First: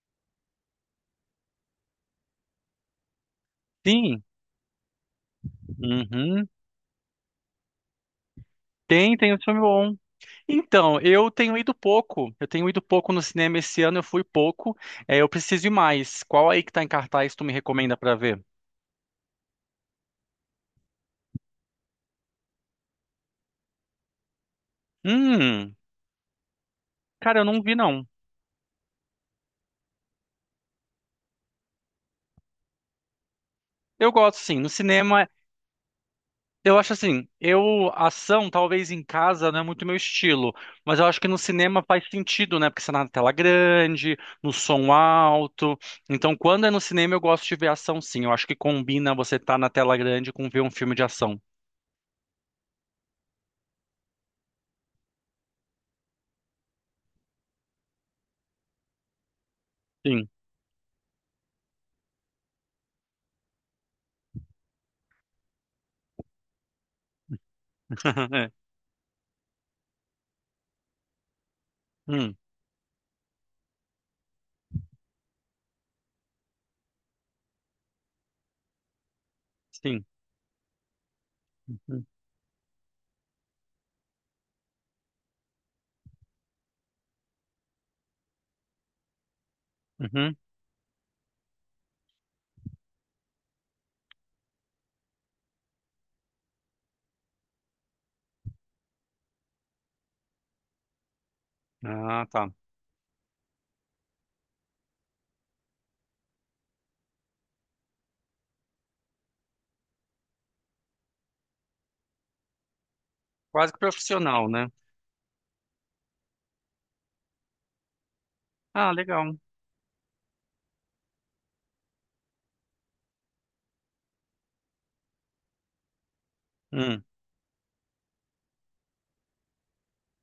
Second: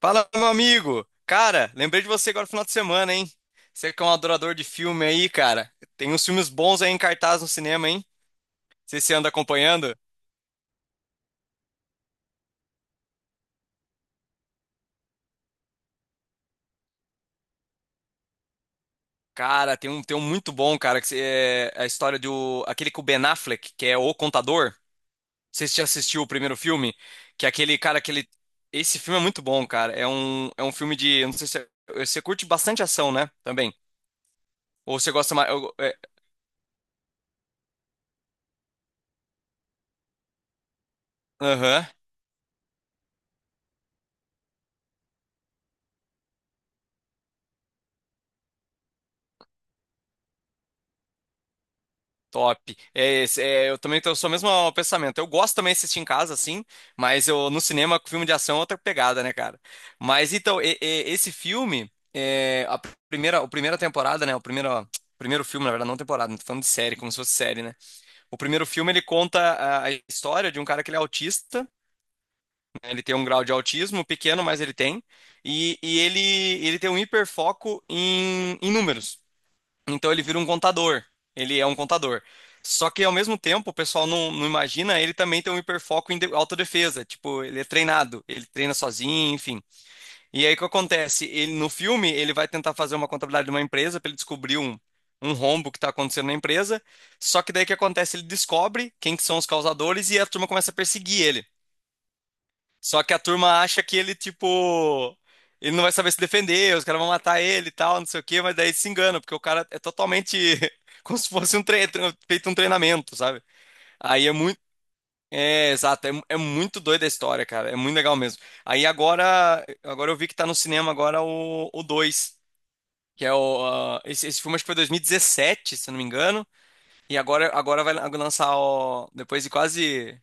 Fala, meu amigo! Cara, lembrei de você agora no final de semana, hein? Você que é um Sim, adorador de filme aí, cara. Tem uns uhum. filmes bons aí em cartaz no cinema, hein? Não sei se você Tem, anda tem um filme bom. acompanhando. Então, eu tenho ido pouco. Eu tenho ido pouco no cinema esse ano, eu fui pouco. É, eu preciso ir mais. Qual aí que tá em cartaz tu me recomenda pra ver? Cara, tem um muito bom, cara, que é a história do... Aquele com o Ben Affleck, que é O Contador. Não sei se Hum, você já assistiu o primeiro filme, cara, eu que é não vi aquele, cara, não. aquele... Esse filme é muito bom, cara. É um filme de... eu não sei se você curte bastante ação, né? Também. Eu gosto sim. No Ou você cinema, gosta mais... eu acho assim, eu ação talvez em casa não é muito meu estilo, mas eu acho que no cinema Aham. faz sentido, né? Porque você tá na tela grande, no som alto. Então, quando é no cinema eu gosto de ver ação sim. Eu acho que combina você estar na tela grande com ver um filme de ação. Top. É, é, eu também tenho o mesmo pensamento. Eu gosto também de assistir em casa, assim, mas eu no cinema, com filme de ação é outra pegada, né, cara? Sim. Mas então, esse filme, é, a primeira temporada, né? O primeiro, ó, primeiro filme, na verdade, não temporada, não tô falando de série, como se fosse série, né? O É. primeiro filme ele conta a história de um cara que ele é autista, Hum, né. Ele tem um grau de autismo pequeno, mas ele tem, e, e ele, ele tem um hiperfoco em números. sim. Então ele vira um contador. Ele é um Uhum. contador. Só que ao mesmo tempo, o pessoal não imagina, ele também tem um hiperfoco em autodefesa. Tipo, ele é treinado, ele treina sozinho, enfim. Uhum. E aí o que acontece? Ele no filme, ele vai tentar fazer uma contabilidade de uma empresa para ele descobrir um rombo que está acontecendo na empresa. Só que daí o que acontece? Ele descobre quem que são os causadores e a turma começa a perseguir ele. Ah, tá. Só que a turma acha que ele, tipo, ele não vai saber se defender, os caras vão matar ele e tal, não sei o quê, mas daí se engana, porque o cara é totalmente como se fosse um feito um treinamento, sabe? Quase que Aí é profissional, muito. né? É, exato, é, é muito doida a história, cara. É muito legal mesmo. Aí Ah, legal. agora, agora eu vi que tá no cinema agora o 2, que é o. Ah, esse filme acho que foi 2017, se eu não me engano. Hum, E agora, agora vai lançar o. Depois de quase.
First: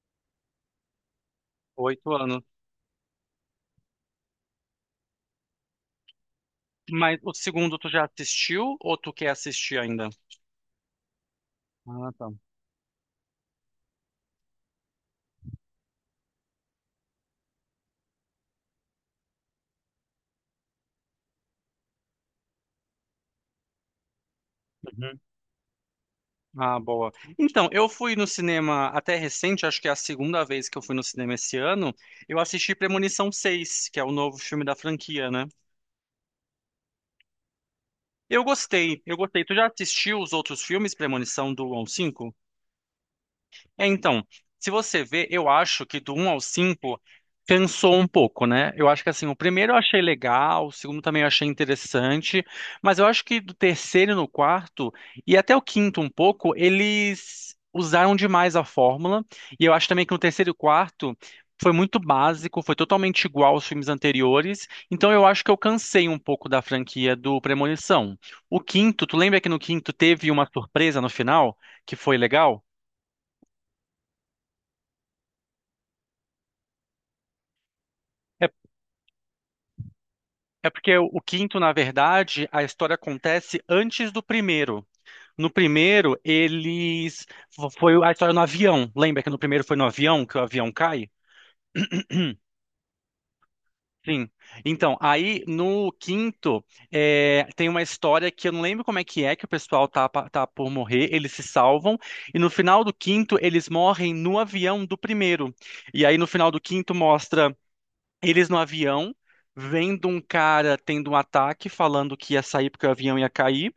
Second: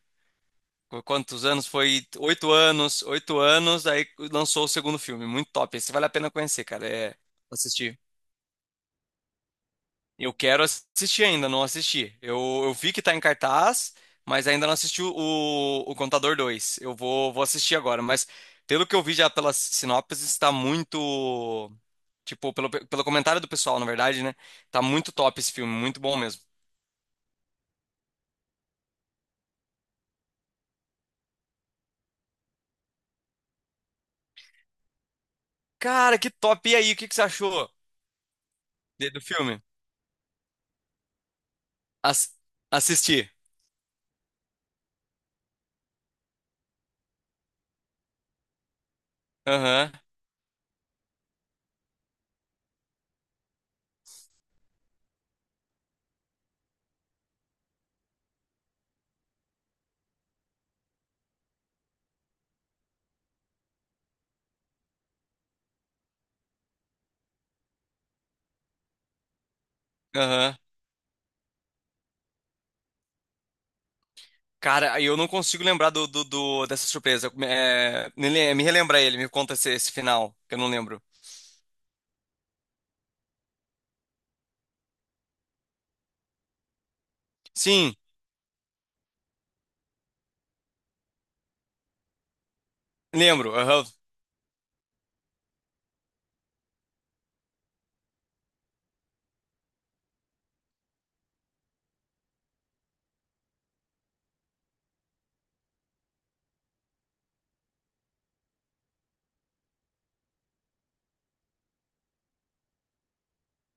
Quantos anos? Foi 8 anos. Oito anos, aí lançou o segundo filme. Muito top. Esse vale a pena conhecer, cara. É Mas o segundo tu assistir. já assistiu ou tu quer assistir ainda? Eu quero assistir ainda, não Ah, assisti. tá. Eu vi que tá em cartaz, mas ainda não assisti o Contador 2. Eu vou, vou assistir agora, mas pelo que eu vi já pelas sinopses, está muito. Tipo, pelo comentário do pessoal, na verdade, né? Tá muito Uhum. top esse filme, muito bom mesmo. Ah, boa. Então, eu fui no cinema até recente, acho que é a segunda vez que eu fui no cinema esse ano. Eu assisti Premonição seis, que é o novo filme da franquia, né? Cara, que top! E aí, o que que você achou Eu gostei, eu do gostei. Tu filme? já assistiu os outros filmes, Premonição do 1 ao As, 5? assisti. É, então, se você vê, eu acho que do um ao 5 cansou um pouco, né? Eu acho que assim, o primeiro eu Aham, achei legal, o segundo também eu achei interessante, mas eu acho que do terceiro no quarto e até o quinto um pouco, eles usaram demais a fórmula, e eu acho também que no terceiro e quarto foi muito básico, foi totalmente igual aos filmes anteriores, então eu acho que eu cansei um pouco da franquia do Premonição. O quinto, tu lembra que no quinto teve uma aham. surpresa no final que foi legal? Cara, eu não consigo lembrar dessa surpresa. É, É me relembra ele, me conta esse final, que eu não É, porque lembro. o quinto, na verdade, a história acontece antes do primeiro. No primeiro, eles. Sim, Foi a história no avião. Lembra que no primeiro foi no avião que o avião cai? lembro. Aham. Sim. Então, aí no quinto, tem uma história que eu não lembro como é, que o pessoal tá, tá por morrer, eles se salvam, e no final do quinto, eles morrem no avião do primeiro. E aí no final do quinto mostra eles no avião, vendo um cara tendo um ataque, falando que ia sair porque o avião ia cair.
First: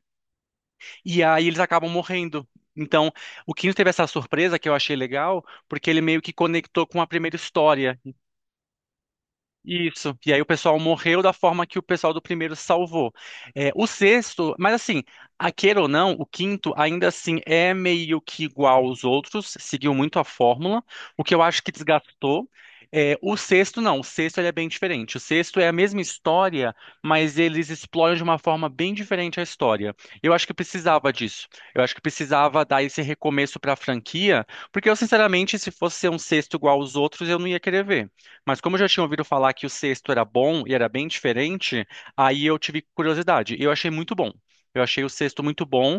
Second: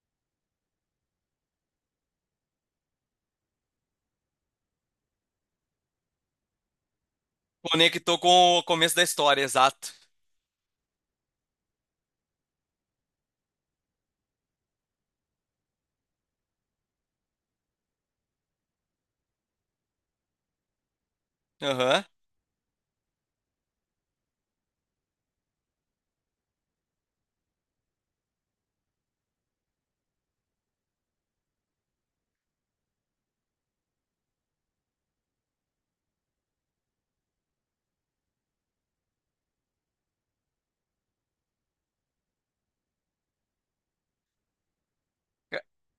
E aí eles acabam morrendo. Então, o quinto teve essa surpresa que eu achei legal, porque ele meio que conectou com a primeira história. Conectou com o começo da história, exato. Isso. E aí o pessoal morreu da forma que o pessoal do primeiro salvou. É, o sexto, mas assim, a queira ou não, o quinto ainda assim é meio que igual aos outros, seguiu muito a fórmula. O que eu acho que Aham. desgastou. É, o sexto não, o sexto ele é bem diferente. O sexto é a mesma história, mas eles exploram de uma forma bem diferente a história. Eu acho que precisava disso. Eu acho que precisava dar esse recomeço para a franquia, porque eu sinceramente, se fosse ser um sexto igual aos outros, eu não ia querer ver. Mas como eu já tinha ouvido falar que o sexto era bom e era bem diferente, aí eu tive curiosidade. E eu achei muito bom. Eu achei o sexto muito bom,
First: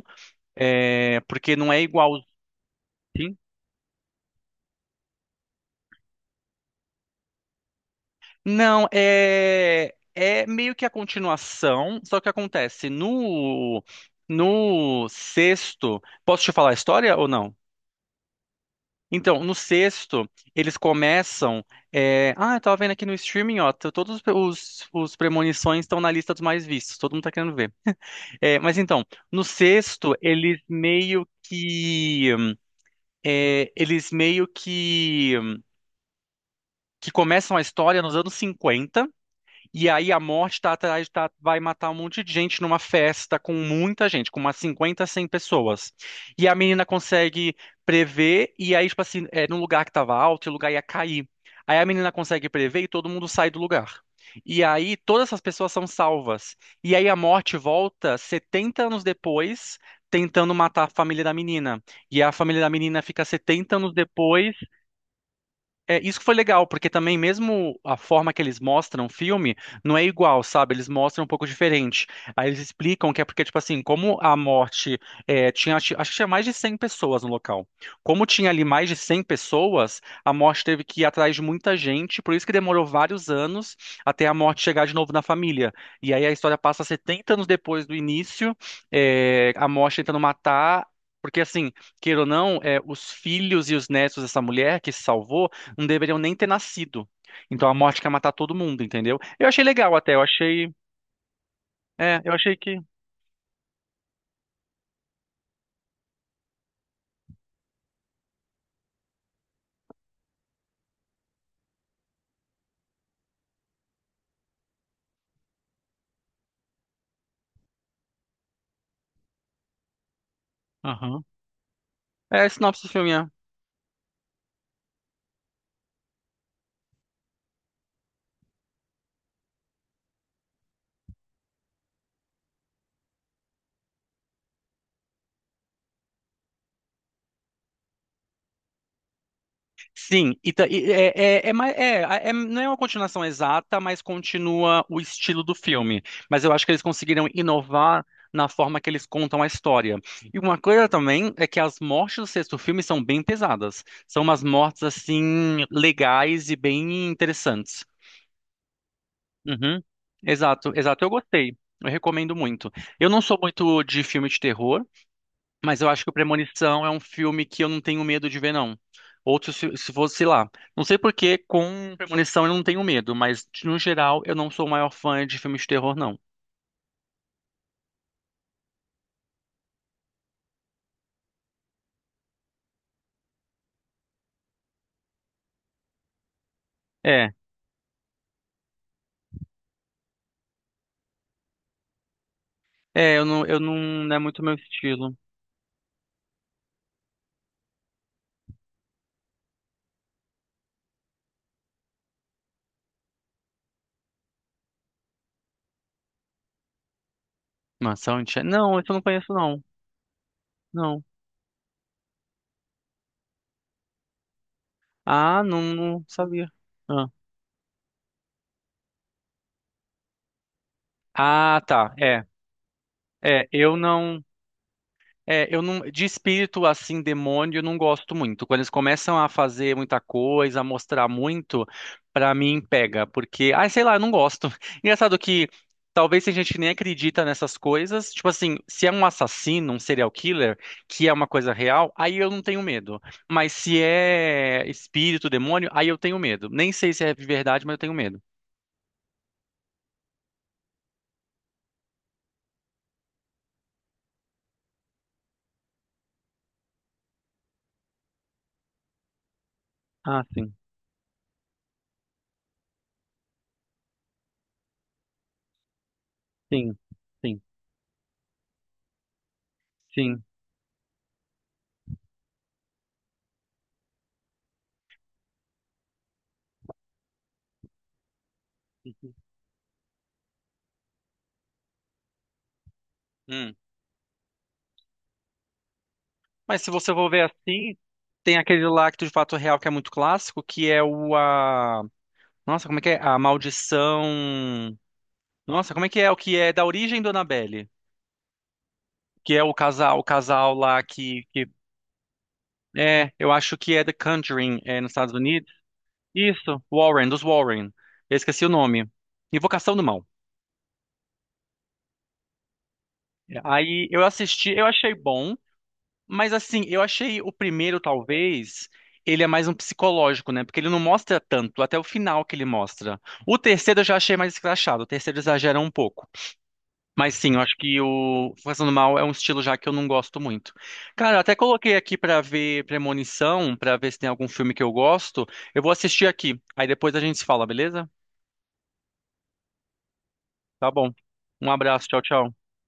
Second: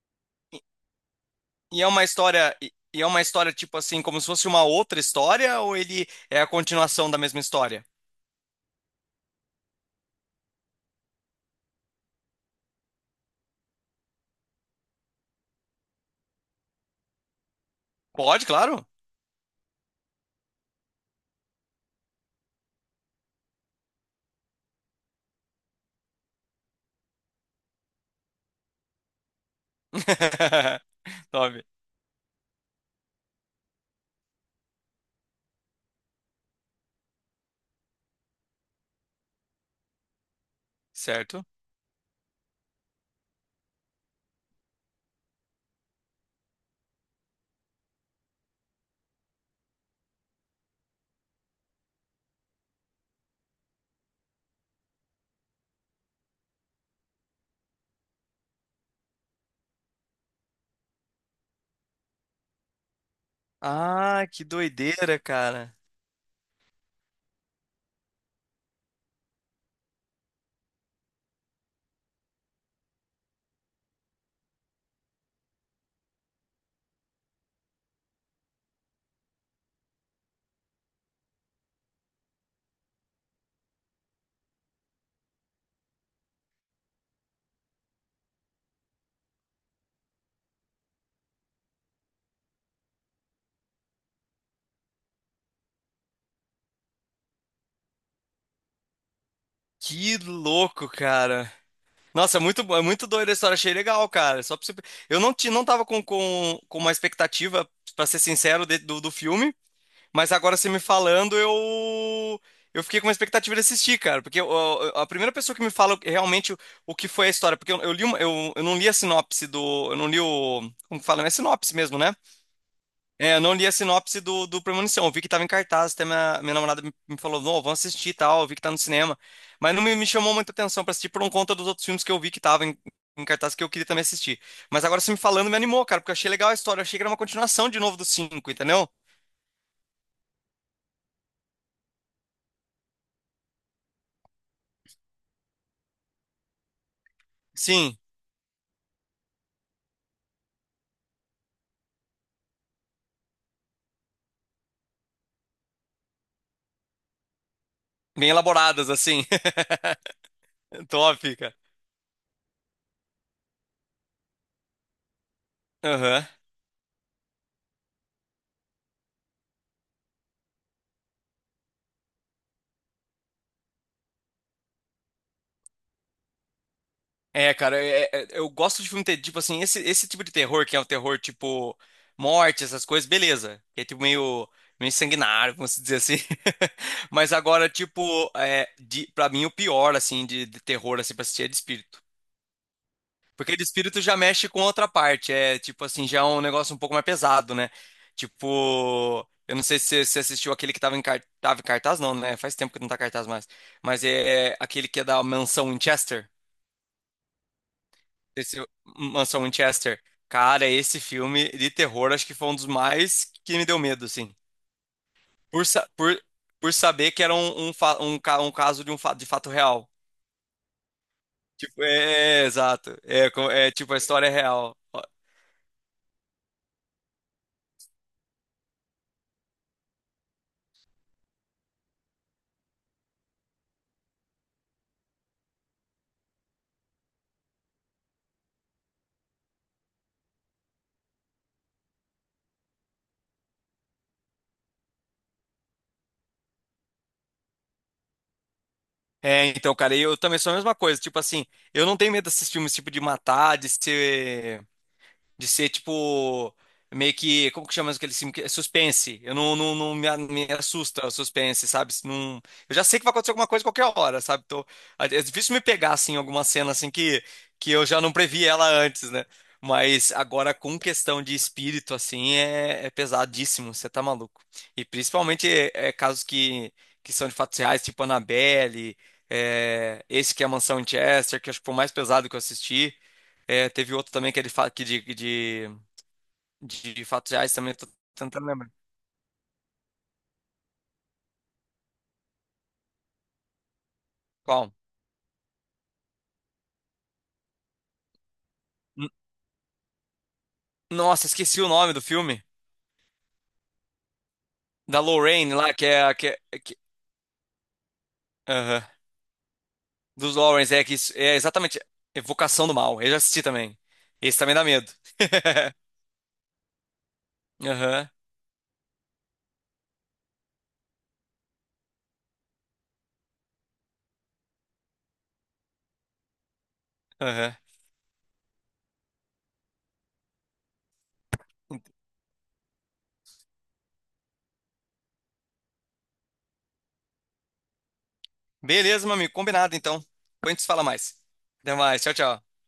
E, porque não é igual. E é uma quin- história tipo assim, como se fosse uma outra história, ou ele é a continuação da mesma história? Não, é meio que a continuação, só que acontece no sexto. Posso te falar a história ou não? Pode, claro. Então, no sexto, eles começam. Ah, eu tava vendo aqui no streaming, ó. Todos os premonições estão na lista dos mais vistos. Todo mundo tá querendo ver. É, mas então, no sexto, eles meio Top, que. Eles meio que. Que começam a história nos anos 50. E aí a morte tá atrás, tá, certo? vai matar um monte de gente numa festa com muita gente, com umas 50, 100 pessoas. E a menina consegue prever, e aí, tipo assim, no lugar que tava alto, o lugar ia cair. Aí a menina consegue prever e todo mundo sai do lugar. E aí todas essas pessoas são salvas. E aí a morte volta 70 anos depois, tentando matar a família da menina. E a família da menina fica 70 anos Ah, que depois, doideira, cara. Isso que foi legal, porque também mesmo a forma que eles mostram o filme não é igual, sabe? Eles mostram um pouco diferente. Aí eles explicam que é porque, tipo assim, como a morte tinha, acho que tinha mais de 100 pessoas no local. Como tinha ali mais de 100 pessoas, a morte teve que ir atrás de muita gente, por isso que demorou vários anos até a morte chegar de novo na família. E aí a história passa 70 anos depois do início, a morte tentando matar. Porque, assim, queira ou não, os filhos e os netos dessa mulher que se salvou não deveriam nem ter nascido. Então a morte quer matar todo mundo, entendeu? Eu achei legal até, Que eu achei. louco, cara. É, eu Nossa, achei que. é muito doida a história, achei legal, cara. Só pra você... Eu não, não tava com, com uma expectativa, pra ser sincero, do, do filme, mas agora você me falando, eu fiquei com uma expectativa de assistir, cara. Porque a primeira pessoa que me fala realmente o que foi a história, porque eu, eu não li a sinopse do. Eu não li o. Como que Aham. fala? É sinopse mesmo, né? É, a sinopse do filme, é. É, eu não li a sinopse do Premonição. Eu vi que tava em cartaz, até minha namorada me falou, não, vamos assistir e tal, eu vi que tá no cinema. Mas não me chamou muita atenção pra assistir por um conta dos outros filmes que eu vi que tava em, em cartaz que eu queria também assistir. Mas agora você me falando me animou, cara, porque eu achei legal a história. Eu achei que era uma continuação de novo do cinco, entendeu? Sim, e, e é, não é uma continuação exata, mas continua o estilo do filme. Mas eu acho que eles conseguiram Sim, inovar na forma que eles contam a história. E uma coisa também é que as mortes do sexto filme são bem pesadas. São umas mortes, assim, legais e bem interessantes. bem elaboradas, assim. Uhum. Exato, exato. Eu Top, cara. gostei. Eu recomendo muito. Eu não sou muito de filme de terror, mas eu acho que o Aham. Premonição é um filme que eu não tenho medo de ver, não. Outro, se fosse sei lá. Não sei por que com Premonição eu não tenho medo, mas no geral eu não sou o maior fã de filme de terror, não. É, cara, é, eu gosto de filme ter, tipo assim, esse tipo de terror, que é o terror tipo morte, essas coisas, beleza. Que é tipo meio, meio sanguinário, vamos dizer assim. É, Mas agora, tipo, é, de, pra mim o pior, assim, de terror, assim, pra assistir é de espírito. é, eu não, Porque de espírito não já é muito mexe meu com outra estilo. parte, é tipo assim, já é um negócio um pouco mais pesado, né? Tipo, eu não sei se você assistiu aquele que tava em, tava em cartaz, não, né? Faz tempo que não tá em cartaz mais. Mas é, é aquele que é da mansão Winchester. Mansão Unchained? Esse Não, isso eu não conheço, Mansão não. Winchester. Cara, esse Não. filme de terror acho que foi um dos mais que me deu medo, assim. Ah, não, Por, sa- não por, sabia. por Ah, saber que era um caso de um fato, de fato real. ah, Tipo, tá. É, é, é, exato. É, é, é eu tipo, a não. história é real. É, eu não, de espírito assim, demônio, eu não gosto muito. Quando eles começam a fazer muita coisa, a mostrar muito, pra mim pega, porque, ai, sei lá, eu não gosto. Engraçado que talvez tem gente que nem acredita nessas coisas. Tipo assim, se é um assassino, um serial killer, que é uma coisa real, aí eu não tenho medo. Mas se é espírito, demônio, aí eu tenho medo. Nem sei se é verdade, mas eu tenho medo. É, então, cara, eu também sou a mesma coisa. Tipo assim, eu não tenho medo desses filmes, tipo, de matar, de ser. De ser tipo. Meio que. Como que chama aquele filme? Que é Suspense. Eu não, não Ah, me sim, assusta o suspense, sabe? Se não, eu já sei que vai acontecer alguma coisa a qualquer hora, sabe? Então, é é difícil me pegar, assim, alguma cena sim, assim sim, que eu já não previ ela antes, né? Mas agora, com questão de espírito, assim, é, é pesadíssimo, você tá maluco. E principalmente é, é casos que são de fatos reais, tipo Annabelle, é, esse que é a Mansão em Chester, que acho que foi o mais pesado que eu assisti. sim. É, teve outro também que ele fala que Mas se você de for ver fatos reais também, assim, tô tem tentando aquele lembrar. lá Lacto de Fato Real que é muito clássico, que é o a... Nossa, como é que é? A Qual? Maldição... Nossa, como é que é? O que é da origem do Annabelle? N- Que é o casal lá Nossa, que... esqueci o nome do filme. É, eu acho que é The Conjuring, nos Da Estados Unidos. Lorraine lá, que é. Isso, Warren, dos Warren. Eu esqueci o Aham. nome. Invocação do Mal. Dos Lawrence, é que é exatamente Evocação do Mal. Eu já É. assisti também. Aí eu Esse assisti, também dá eu medo. achei bom. Mas assim, eu achei o primeiro, Aham, talvez, ele é mais um psicológico, né? Porque ele não mostra tanto, até o final que ele mostra. O terceiro eu já achei mais escrachado, o terceiro exagera um pouco. Mas sim, eu aham. acho que o Fazendo Mal é um estilo já que eu não gosto muito. Cara, eu até coloquei aqui pra ver Premonição, pra ver se tem algum filme que eu gosto. Eu vou assistir aqui, aí depois a gente se fala, beleza? Beleza, meu amigo, combinado então. Depois a gente se Tá fala bom. mais. Um Até abraço, tchau, mais, tchau, tchau. tchau.